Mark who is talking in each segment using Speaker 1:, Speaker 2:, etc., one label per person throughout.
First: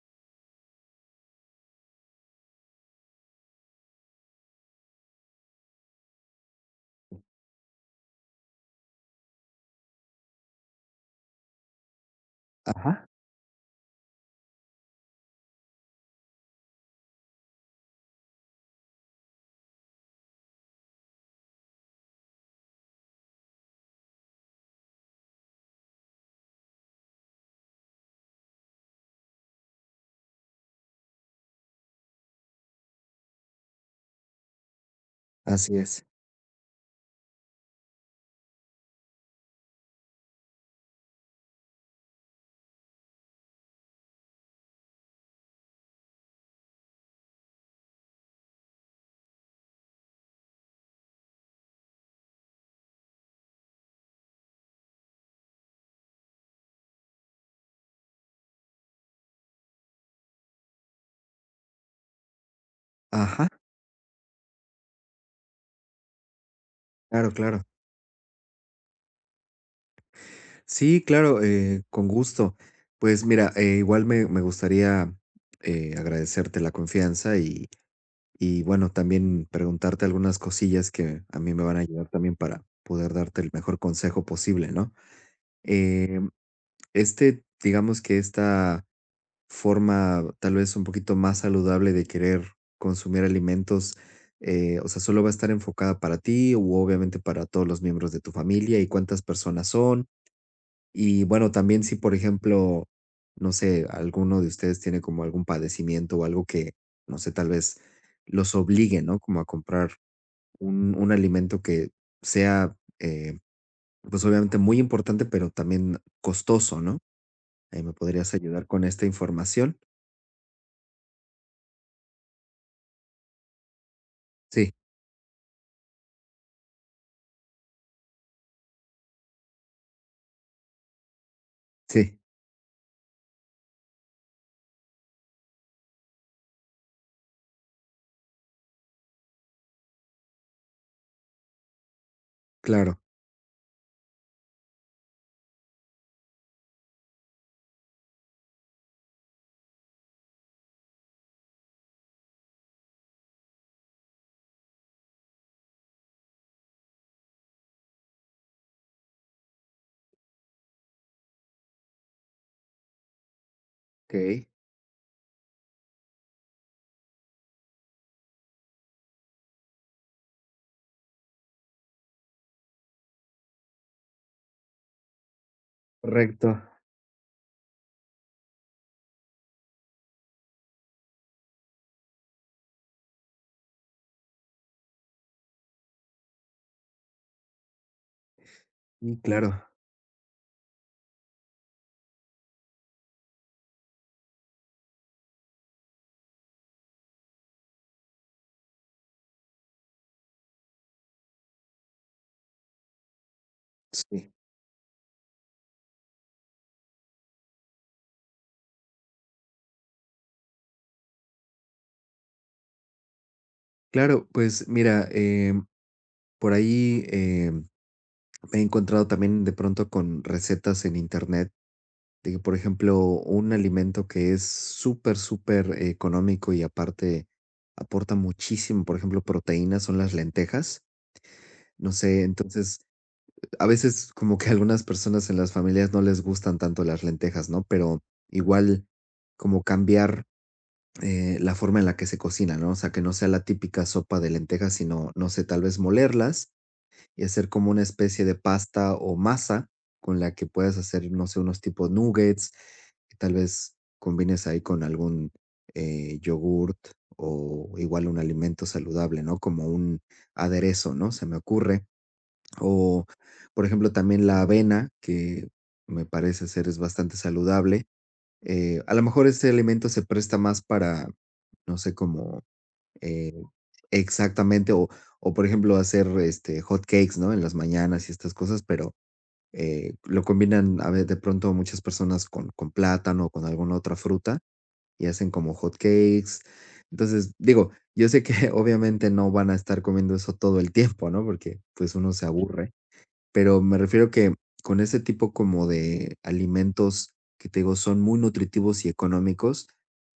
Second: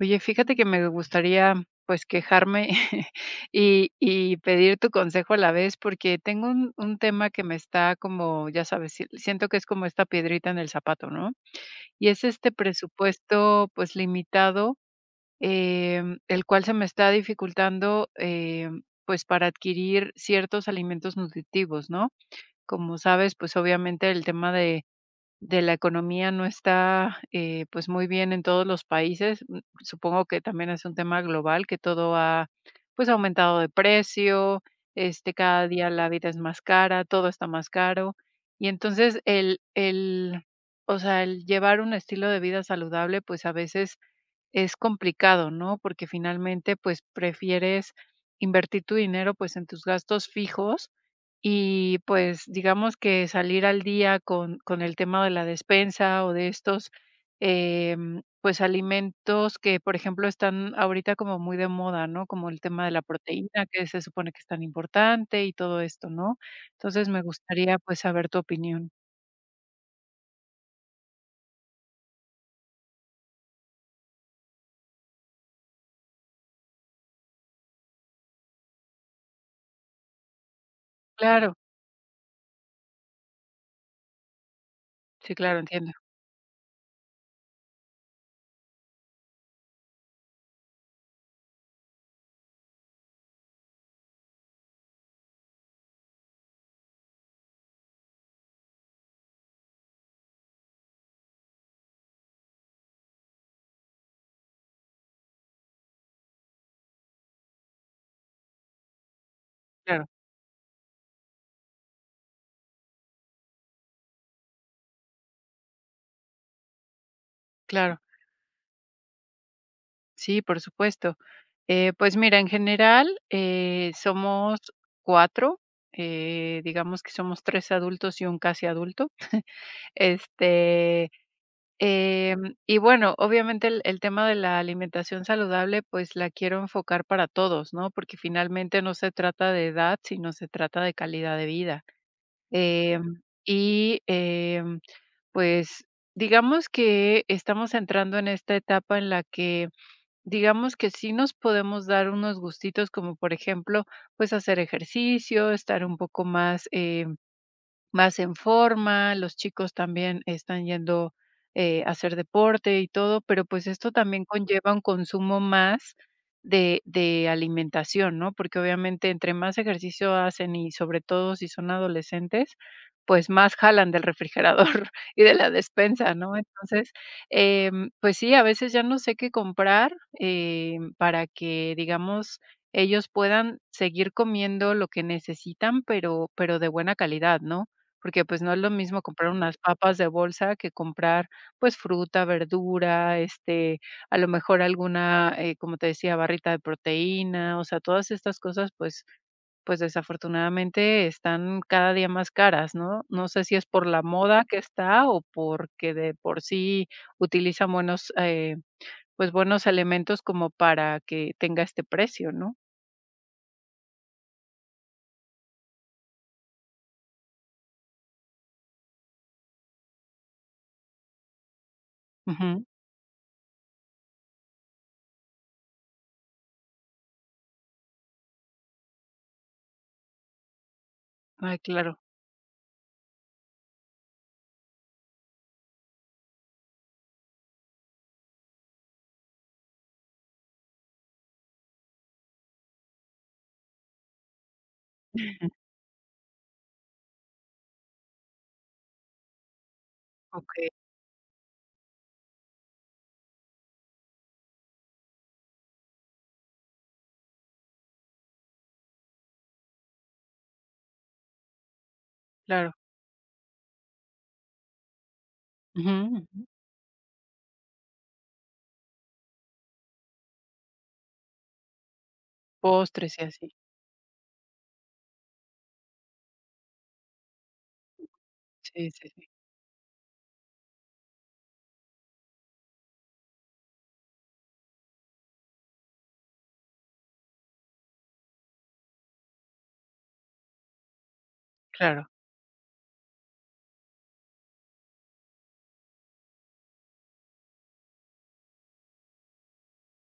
Speaker 1: Oye, fíjate que me gustaría, pues, quejarme y pedir tu consejo a la vez, porque tengo un tema que me está como, ya sabes, si siento que es como esta piedrita en el zapato, ¿no? Y es este
Speaker 2: Ajá,
Speaker 1: presupuesto, pues, limitado, el cual se me está dificultando, pues, para adquirir ciertos alimentos nutritivos, ¿no? Como sabes, pues, obviamente el tema de la economía no está, pues, muy bien en todos los países. Supongo que también es un tema global, que todo ha, pues, aumentado de precio, este, cada
Speaker 2: así
Speaker 1: día
Speaker 2: es.
Speaker 1: la vida es más cara, todo está más caro. Y entonces el, o sea, el llevar un estilo de vida saludable, pues, a veces es complicado, ¿no? Porque finalmente, pues, prefieres invertir tu dinero, pues, en tus gastos fijos y, pues, digamos que salir al día con el tema de la despensa o de estos, pues, alimentos que, por ejemplo, están ahorita como muy de moda, ¿no? Como el tema de la
Speaker 2: Ajá,
Speaker 1: proteína, que se supone que es tan importante y todo esto, ¿no? Entonces, me
Speaker 2: claro, claro.
Speaker 1: gustaría, pues, saber tu opinión.
Speaker 2: Sí, claro, con gusto. Pues mira, igual me gustaría agradecerte la confianza y bueno, también preguntarte algunas cosillas que a
Speaker 1: Claro,
Speaker 2: mí me van a ayudar también para poder darte el mejor consejo posible, ¿no?
Speaker 1: sí, claro, entiendo,
Speaker 2: Este, digamos que esta forma tal vez un poquito más saludable de querer consumir alimentos, o sea, solo va a estar enfocada para ti o obviamente para todos los miembros de tu familia y cuántas personas son. Y bueno, también si, por ejemplo, no sé, alguno de ustedes tiene como algún padecimiento o algo que, no sé, tal vez los obligue, ¿no? Como a comprar
Speaker 1: claro,
Speaker 2: un alimento que sea, pues obviamente muy importante, pero también costoso, ¿no? Ahí me
Speaker 1: claro.
Speaker 2: podrías ayudar con esta información.
Speaker 1: Sí, por supuesto. Pues mira, en general, somos
Speaker 2: Sí,
Speaker 1: 4, digamos que somos 3 adultos y un casi adulto. Este,
Speaker 2: sí,
Speaker 1: y bueno, obviamente el tema de la alimentación saludable, pues la quiero enfocar para todos, ¿no? Porque finalmente no se trata de edad, sino se trata de calidad de vida.
Speaker 2: claro.
Speaker 1: Em, y, pues digamos que estamos entrando en esta etapa en la que digamos que sí nos podemos dar unos gustitos, como por ejemplo, pues hacer ejercicio, estar un poco más, más en forma, los chicos también están yendo a hacer deporte y todo, pero pues esto también
Speaker 2: Ok.
Speaker 1: conlleva un consumo más de alimentación, ¿no? Porque obviamente entre más ejercicio hacen y sobre todo si son adolescentes, pues más jalan del refrigerador y de la despensa, ¿no?
Speaker 2: Correcto.
Speaker 1: Entonces, pues sí, a veces ya no sé qué comprar para que, digamos, ellos puedan seguir comiendo lo que necesitan, pero de buena calidad, ¿no? Porque, pues, no es lo mismo
Speaker 2: Y
Speaker 1: comprar
Speaker 2: claro,
Speaker 1: unas papas de bolsa que comprar, pues, fruta, verdura, este, a lo mejor alguna, como te decía, barrita de proteína, o sea, todas estas cosas, pues, desafortunadamente están cada día más caras, ¿no? No sé si es por la
Speaker 2: sí.
Speaker 1: moda que está o porque de por sí utilizan buenos, pues, buenos elementos como para que tenga este precio, ¿no?
Speaker 2: Claro, pues mira, por ahí me he encontrado también de pronto con recetas en internet de que, por
Speaker 1: Ujú.
Speaker 2: ejemplo, un alimento que es súper, súper económico y aparte aporta muchísimo, por ejemplo, proteínas son las lentejas.
Speaker 1: Ay,
Speaker 2: No
Speaker 1: claro.
Speaker 2: sé, entonces, a veces como que a algunas personas en las familias no les gustan tanto las lentejas, ¿no? Pero igual como cambiar la forma en la que se cocina, ¿no? O sea, que no sea la típica sopa de lentejas, sino, no sé, tal vez molerlas y hacer como una especie de pasta o masa con la que
Speaker 1: Okey,
Speaker 2: puedas hacer, no sé, unos tipo nuggets, que tal vez combines ahí con algún yogurt o igual un alimento saludable, ¿no? Como un aderezo, ¿no? Se me ocurre.
Speaker 1: claro.
Speaker 2: O, por ejemplo, también la avena, que
Speaker 1: Ujú,
Speaker 2: me
Speaker 1: ujú.
Speaker 2: parece ser es bastante saludable. A lo mejor este alimento se presta más para, no sé, como
Speaker 1: Postres y
Speaker 2: eh,
Speaker 1: así.
Speaker 2: exactamente, o, por ejemplo, hacer, este, hot cakes, ¿no?, en las mañanas y estas cosas,
Speaker 1: Sí,
Speaker 2: pero,
Speaker 1: sí, sí.
Speaker 2: lo combinan, a ver, de pronto muchas personas con plátano o con alguna otra fruta y hacen como hot cakes. Entonces, digo, yo sé que obviamente no van a estar comiendo eso todo el tiempo, ¿no?, porque, pues,
Speaker 1: Claro,
Speaker 2: uno se aburre. Pero me refiero que con este tipo como de alimentos que te digo son muy nutritivos y económicos,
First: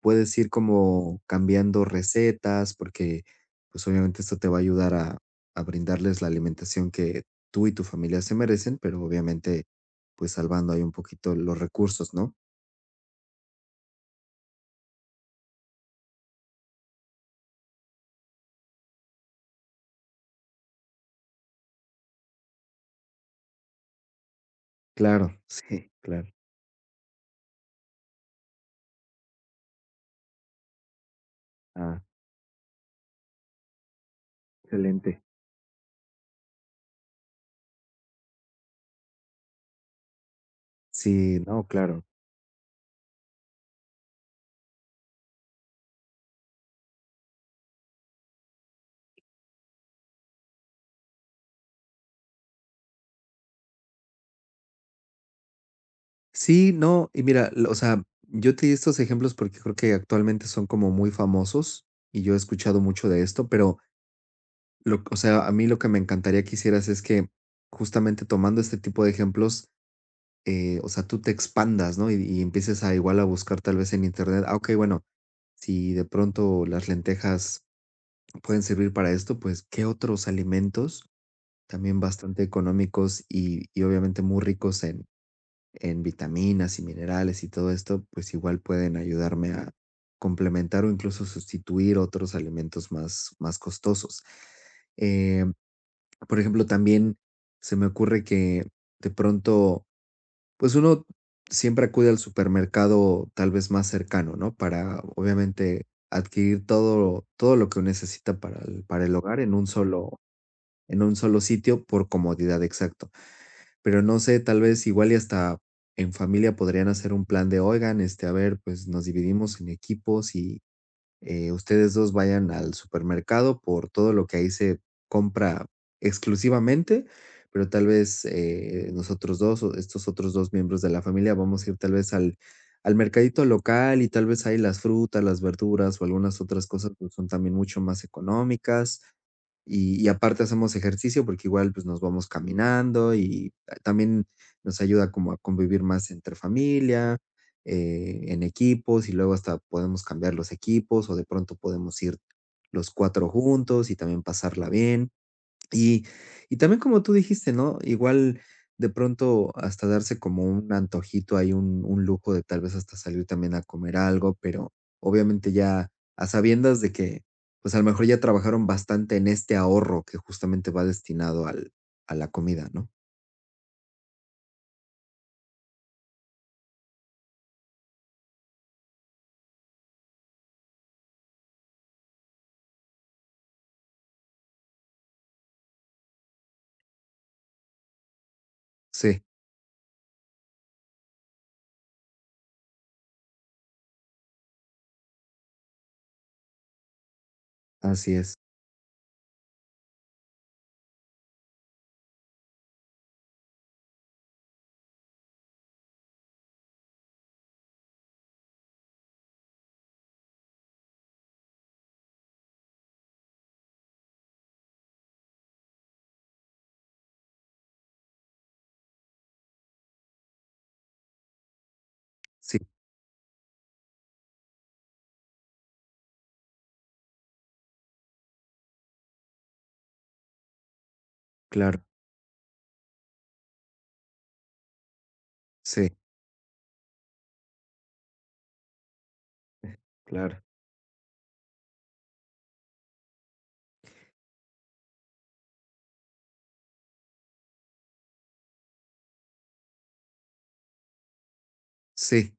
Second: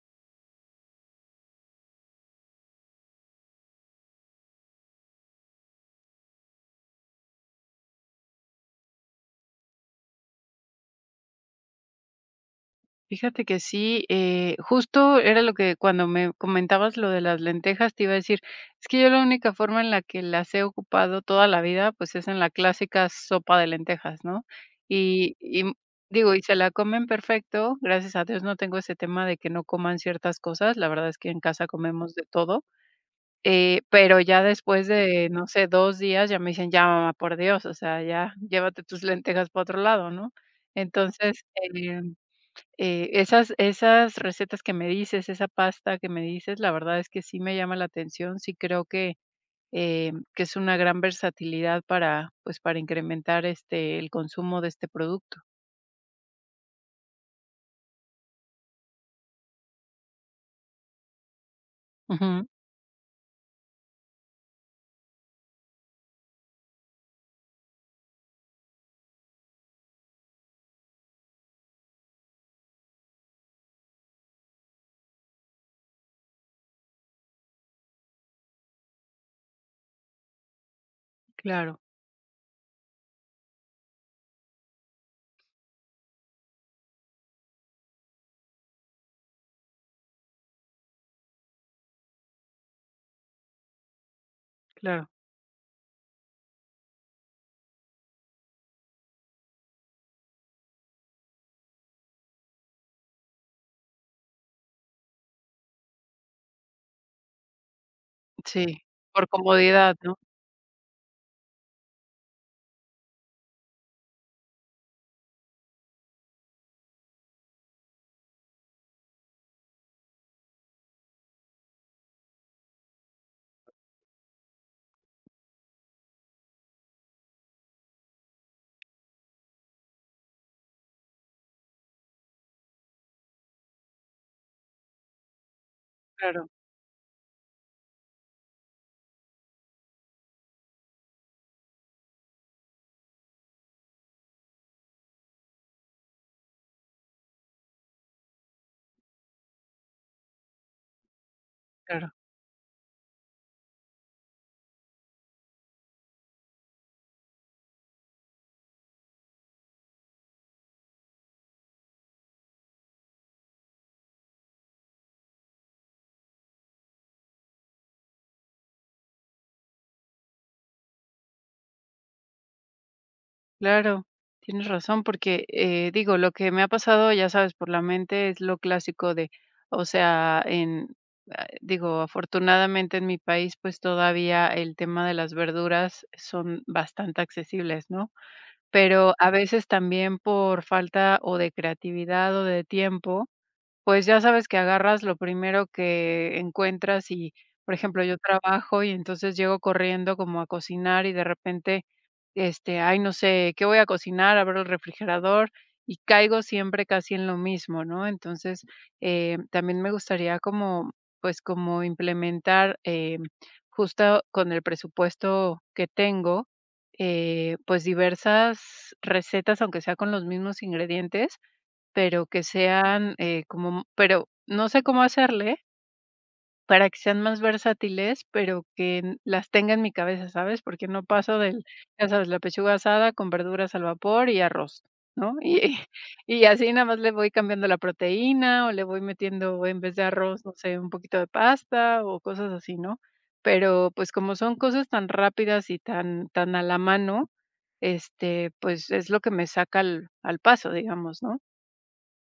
Speaker 2: puedes ir como cambiando recetas, porque, pues, obviamente esto te va a ayudar a brindarles la alimentación que tú y tu familia se merecen, pero obviamente, pues, salvando ahí un poquito los recursos, ¿no?
Speaker 1: fíjate que sí, justo era lo que cuando me comentabas lo de las lentejas, te iba a decir, es que yo la única forma en la que las he ocupado toda la vida, pues es en la clásica sopa de lentejas, ¿no? Y,
Speaker 2: Claro,
Speaker 1: y
Speaker 2: sí, claro.
Speaker 1: digo, y se la comen perfecto, gracias a Dios no tengo ese tema de que no coman ciertas cosas, la verdad es que en casa
Speaker 2: Ah,
Speaker 1: comemos de todo, pero ya después
Speaker 2: excelente.
Speaker 1: de, no sé, dos días ya me dicen, ya mamá, por Dios, o sea, ya llévate tus lentejas para otro lado, ¿no?
Speaker 2: Sí,
Speaker 1: Entonces,
Speaker 2: no, claro.
Speaker 1: esas recetas que me dices, esa pasta que me dices, la verdad es que sí me llama la atención, sí creo que es una gran versatilidad para, pues, para incrementar, este, el consumo de este producto.
Speaker 2: Sí, no, y mira, l o sea, yo te di estos ejemplos porque creo que actualmente son como muy famosos y yo he
Speaker 1: Ujú,
Speaker 2: escuchado mucho de esto, pero lo o sea, a mí lo que me encantaría que hicieras es que justamente tomando este tipo de ejemplos, o sea, tú te expandas, ¿no? Y empieces a igual a buscar tal vez en Internet, ah, okey, bueno, si de pronto las lentejas pueden servir para esto, pues, ¿qué otros alimentos
Speaker 1: claro,
Speaker 2: también bastante económicos y obviamente muy ricos en vitaminas y minerales y todo esto, pues igual pueden ayudarme a complementar o incluso sustituir otros alimentos más, más costosos.
Speaker 1: claro.
Speaker 2: Eh, por ejemplo, también se me ocurre que de pronto, pues uno siempre acude al supermercado tal vez más cercano, ¿no? Para obviamente adquirir todo, todo lo que necesita
Speaker 1: Sí,
Speaker 2: para el
Speaker 1: por
Speaker 2: hogar
Speaker 1: comodidad, ¿no?
Speaker 2: en un solo sitio por comodidad, exacto. Pero no sé, tal vez igual y hasta en familia podrían hacer un plan de, oigan, este, a ver, pues nos dividimos en equipos y, ustedes dos vayan al supermercado por todo lo que ahí se compra exclusivamente, pero tal vez nosotros dos o estos otros dos miembros de la familia vamos a ir tal vez al, al mercadito local y tal vez ahí las frutas, las verduras o algunas
Speaker 1: Claro,
Speaker 2: otras cosas pues, son también mucho más económicas. Y aparte hacemos ejercicio porque igual pues nos vamos caminando y también nos ayuda como a convivir más entre familia en equipos y luego hasta podemos cambiar los equipos o de pronto podemos
Speaker 1: claro.
Speaker 2: ir los 4 juntos y también pasarla bien. Y y también como tú dijiste, ¿no? Igual de pronto hasta darse como un antojito, hay un lujo de tal vez hasta salir también a comer algo, pero obviamente ya a sabiendas de que, pues, a lo mejor ya trabajaron bastante en este ahorro que justamente va destinado al a la comida, ¿no?
Speaker 1: Claro, tienes razón, porque, digo, lo que me ha pasado, ya sabes, por la mente es lo clásico de, o sea, en, ah, digo, afortunadamente en mi país, pues todavía el tema de las verduras son bastante accesibles, ¿no? Pero
Speaker 2: Sí,
Speaker 1: a veces también por falta o de creatividad o de tiempo, pues ya sabes que agarras lo primero que encuentras y, por ejemplo,
Speaker 2: así
Speaker 1: yo
Speaker 2: es.
Speaker 1: trabajo y entonces llego corriendo como a cocinar y de repente este, ay, no sé, ¿qué voy a cocinar? Abro el refrigerador y caigo siempre casi en lo mismo, ¿no? Entonces, también me gustaría como, pues, como implementar, justo con el presupuesto que tengo, pues, diversas recetas, aunque sea con los mismos ingredientes, pero que
Speaker 2: Sí,
Speaker 1: sean, como pero no sé cómo hacerle, para que sean más versátiles, pero que n las tenga en mi cabeza, ¿sabes? Porque no paso del,
Speaker 2: claro.
Speaker 1: ya sabes, la pechuga asada con verduras al vapor y arroz, ¿no? Y
Speaker 2: Sí,
Speaker 1: y así nada más le voy cambiando la proteína, o le voy metiendo, en vez de
Speaker 2: claro.
Speaker 1: arroz, no sé, un poquito de pasta o cosas así, ¿no? Pero, pues, como son cosas tan rápidas y tan a la mano, este, pues, es lo que me saca al paso, digamos, ¿no?
Speaker 2: Sí.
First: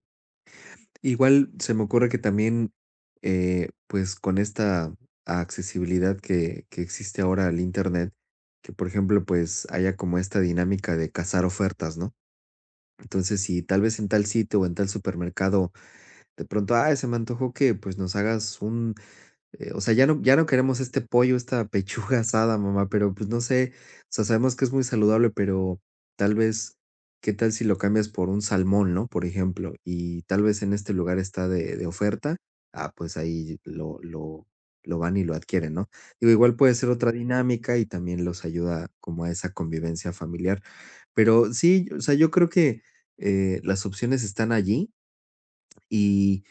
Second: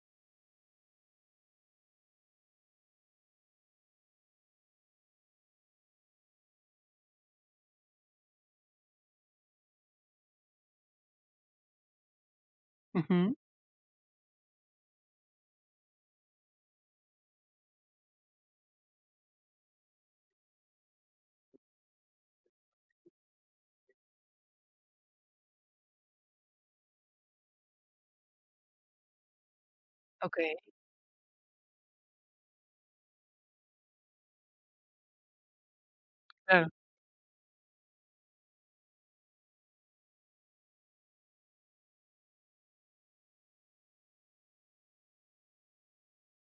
Speaker 2: Igual se me ocurre que también, pues con esta accesibilidad que existe ahora al Internet, que por ejemplo, pues haya como esta dinámica de cazar ofertas, ¿no?
Speaker 1: Ujú.
Speaker 2: Entonces, si tal vez en tal sitio o en tal supermercado, de pronto, ah, se me antojó que pues nos hagas un o sea, ya no queremos este pollo, esta pechuga asada, mamá, pero, pues, no sé, o sea, sabemos que es muy saludable, pero tal vez, ¿qué tal si lo cambias por un salmón, no?, por ejemplo, y tal
Speaker 1: Okey,
Speaker 2: vez en este lugar está de oferta, ah, pues, ahí lo van y lo adquieren, ¿no? Digo, igual
Speaker 1: claro,
Speaker 2: puede ser otra dinámica y también los ayuda como a esa convivencia familiar. Pero sí, o sea, yo creo que, las opciones están allí y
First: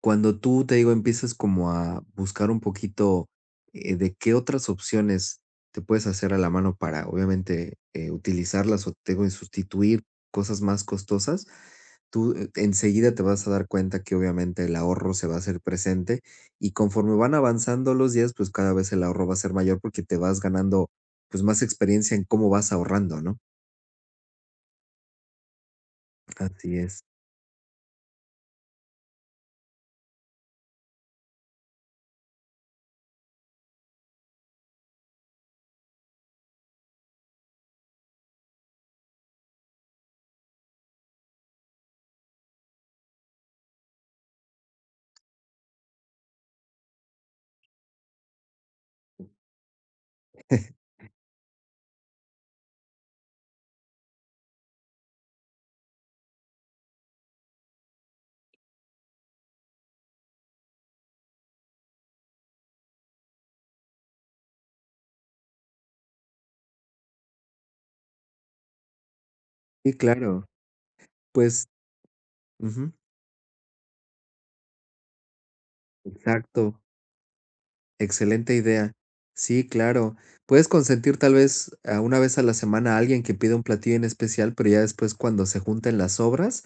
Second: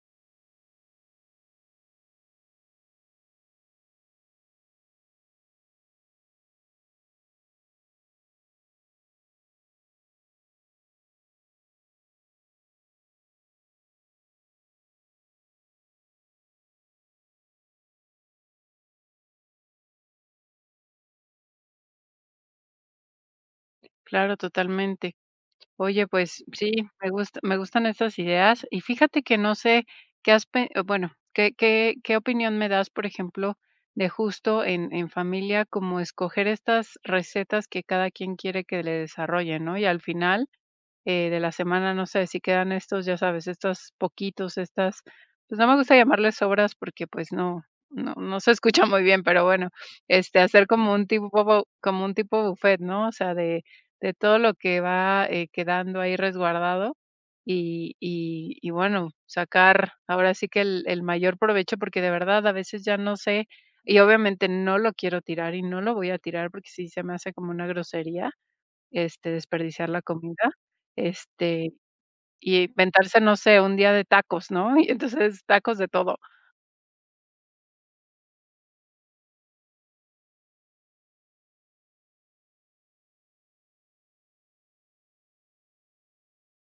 Speaker 2: cuando tú, te digo, empiezas como a buscar un poquito, de qué otras opciones te puedes hacer a la mano para, obviamente, utilizarlas o, te digo, y sustituir cosas más costosas, tú, enseguida te vas a dar cuenta que, obviamente, el ahorro se va a hacer presente, y conforme van avanzando los días, pues, cada vez el ahorro va a ser mayor porque te vas ganando, pues, más experiencia en cómo vas ahorrando, ¿no?
Speaker 1: claro, totalmente. Oye, pues sí,
Speaker 2: Así es.
Speaker 1: me gusta, me gustan estas ideas y fíjate que no sé qué has, bueno, qué, qué, qué opinión me das, por ejemplo, de justo en familia, como escoger estas recetas que cada quien quiere que le desarrollen, ¿no? Y al final de la semana, no sé, si quedan estos, ya sabes, estos poquitos, estas, pues no me gusta llamarles obras porque pues no, no se escucha muy bien, pero bueno, este, hacer como un tipo, como un tipo buffet, ¿no? O sea, de todo lo que va quedando ahí resguardado y bueno, sacar ahora sí que el mayor provecho porque de verdad a veces ya no sé y obviamente no lo quiero tirar y no lo voy a tirar porque sí se me hace como una grosería este, desperdiciar
Speaker 2: Sí,
Speaker 1: la
Speaker 2: claro.
Speaker 1: comida,
Speaker 2: Pues
Speaker 1: este, y
Speaker 2: ujú,
Speaker 1: inventarse, no sé, un día de tacos, ¿no? Y entonces, tacos de todo.
Speaker 2: exacto. Excelente idea. Sí, claro. Puedes consentir tal vez a una vez a la semana a alguien que pida un platillo en especial, pero ya después cuando se junten las sobras,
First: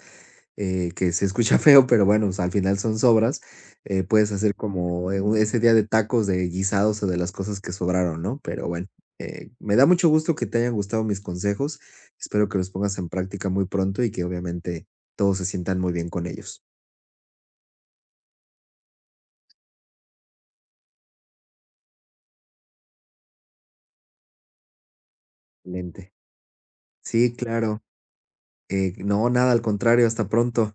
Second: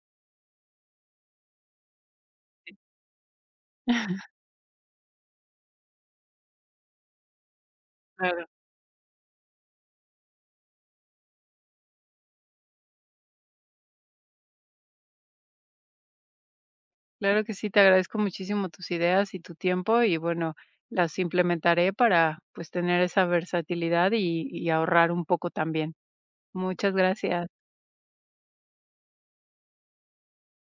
Speaker 2: que se escucha feo, pero bueno, pues, al final son sobras, puedes hacer como ese día de tacos, de guisados o de las cosas que sobraron, ¿no?
Speaker 1: Claro,
Speaker 2: Pero bueno, me da mucho gusto que te hayan gustado mis consejos. Espero que los pongas en práctica muy pronto y que obviamente todos se sientan muy bien con ellos.
Speaker 1: claro que sí, te agradezco muchísimo tus ideas y tu tiempo y bueno, las implementaré para, pues, tener esa versatilidad y ahorrar un poco también.
Speaker 2: Excelente.
Speaker 1: Muchas
Speaker 2: Sí,
Speaker 1: gracias.
Speaker 2: claro. No, nada, al contrario, hasta pronto.